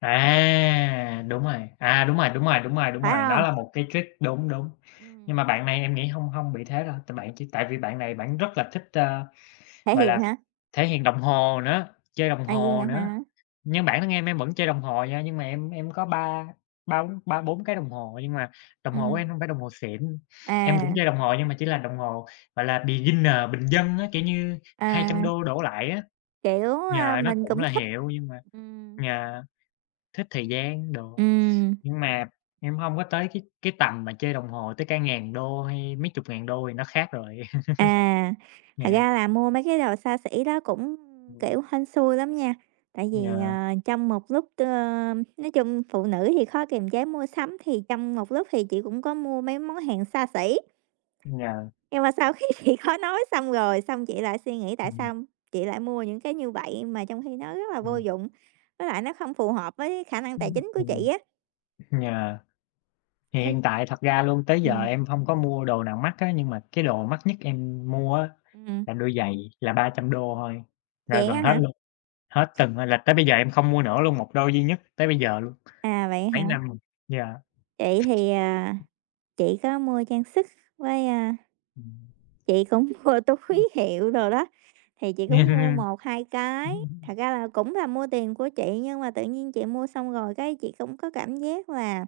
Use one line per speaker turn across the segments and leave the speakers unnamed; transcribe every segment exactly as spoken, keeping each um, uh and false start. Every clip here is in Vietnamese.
À, đúng rồi, à, đúng rồi, đúng rồi, đúng rồi, đúng
Phải
rồi, đó
hông?
là một cái trick đúng, đúng. Nhưng
Ừm.
mà bạn này em nghĩ hông hông bị thế đâu, tại bạn chỉ tại vì bạn này bạn rất là thích, ơ,
Thể
gọi là,
hiện hả?
thể hiện đồng hồ nữa, chơi đồng
À, vậy
hồ
hả
nữa.
hả?
Nhưng bản thân em em vẫn chơi đồng hồ nha, nhưng mà em em có ba ba bốn ba bốn cái đồng hồ, nhưng mà đồng hồ của em
Ừm.
hông phải đồng hồ xịn, em cũng
À.
chơi đồng hồ nhưng mà chỉ là đồng hồ, gọi là, beginner bình dân á, kiểu như hai trăm
À.
đô đổ lại á.
Kiểu, ơ,
Yeah, nó
mình
cũng
cũng
là
thích.
hiệu nhưng mà
Ừm.
yeah, thích thời gian đồ,
Ừm.
nhưng mà em hông có tới cái cái tầm mà chơi đồng hồ tới cả ngàn đô hay mấy chục ngàn đô thì nó khác rồi.
À, thật
Yeah.
ra là mua mấy cái đồ xa xỉ đó cũng,
Ừm.
kiểu, hên xui lắm nha, tại vì,
Yeah.
ờ, trong một lúc, ờ nói chung phụ nữ thì khó kiềm chế mua sắm, thì trong một lúc thì chị cũng có mua mấy món hàng xa xỉ.
Yeah.
Nhưng mà sau khi chị khó nói xong rồi, xong chị lại suy nghĩ tại
Ừm.
sao chị lại mua những cái như vậy, mà trong khi nó rất là vô
Ừm.
dụng, với lại nó không phù hợp với khả năng tài
Ưm,
chính của
ừm.
chị á.
Yeah. Thì hiện tại thật ra luôn, tới giờ
Ừm.
em hông có mua đồ nào mắc á, nhưng mà cái đồ mắc nhất em mua á
Ừm.
là đôi giày là ba trăm đô thôi, là
Vậy
gần
á
hết
hả?
luôn, hết từng là tới bây giờ em không mua nữa luôn, một đôi duy nhất tới bây giờ luôn,
À, vậy
mấy
hả?
năm rồi, yeah.
Chị thì, à, chị có mua trang sức với, a,
Ừm,
chị cũng mua
ưm.
túi hiệu đồ đó, thì chị cũng mua một hai cái, thật ra là cũng là mua tiền của chị, nhưng mà tự nhiên chị mua xong rồi cái chị cũng có cảm giác là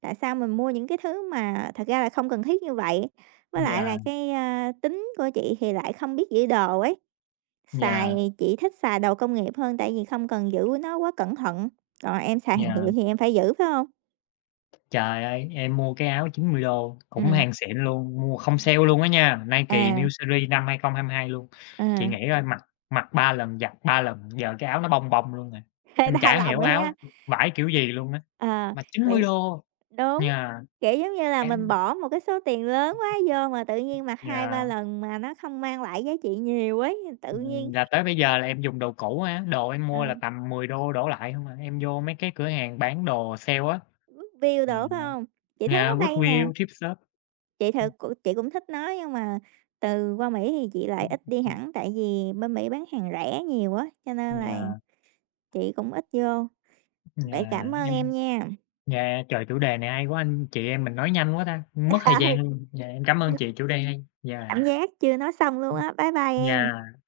tại sao mình mua những cái thứ mà thật ra là không cần thiết như vậy? Với lại
Yeah.
là cái, a, tính của chị thì lại không biết giữ đồ ấy, xài
Yeah.
thì chị thích xài đồ công nghiệp hơn tại vì không cần giữ nó quá cẩn thận, còn em xài hàng
Yeah.
hiệu thì em phải giữ, phải hông?
Trời ơi, em mua cái áo chín mươi đô cũng
Ừm.
hàng xịn luôn, mua không sale luôn á nha, Nike
À.
New series năm hai không hai hai luôn, chị
Ờ.
nghĩ coi mặc mặc ba lần, giặt ba lần, giờ cái áo nó bông bông luôn rồi,
Hơi
em
đau
chả
lòng
hiểu
á
áo
hén.
vải kiểu gì luôn á,
Ờ,
mà chín mươi
vậy
đô,
đúng,
yeah.
kiểu, giống như là, mình
Em
bỏ một cái số tiền lớn quá vô mà tự nhiên mặc hai ba
Yeah.
lần mà nó không mang lại giá trị nhiều ấy, tự
Ừm,
nhiên
là tới bây giờ là em dùng đồ cũ á, đồ em
Ờ.
mua là tầm mười đô đổ lại hông à, em vô mấy cái cửa hàng bán đồ sale á.
Goodwill
Yeah,
đồ phải hông? Chị thấy
yeah
nó hay mà.
Goodwill, thrift shop,
Chị
ừm.
thật c chị cũng thích nó nhưng mà từ qua Mỹ thì chị lại ít đi
[unintelligible]
hẳn, tại vì bên Mỹ bán hàng rẻ nhiều á cho nên là
Yeah.
chị cũng ít vô,
Yeah,
vậy cảm ơn em
em
nha.
yeah, trời, chủ đề này hay quá, anh chị em mình nói nhanh quá ta, mất thời gian
Ừ.
luôn. Dạ, em cảm ơn chị, chủ đề hay,
Cảm
yeah.
giác chưa nói xong luôn
Ừm,
á. Bye bye em.
yeah.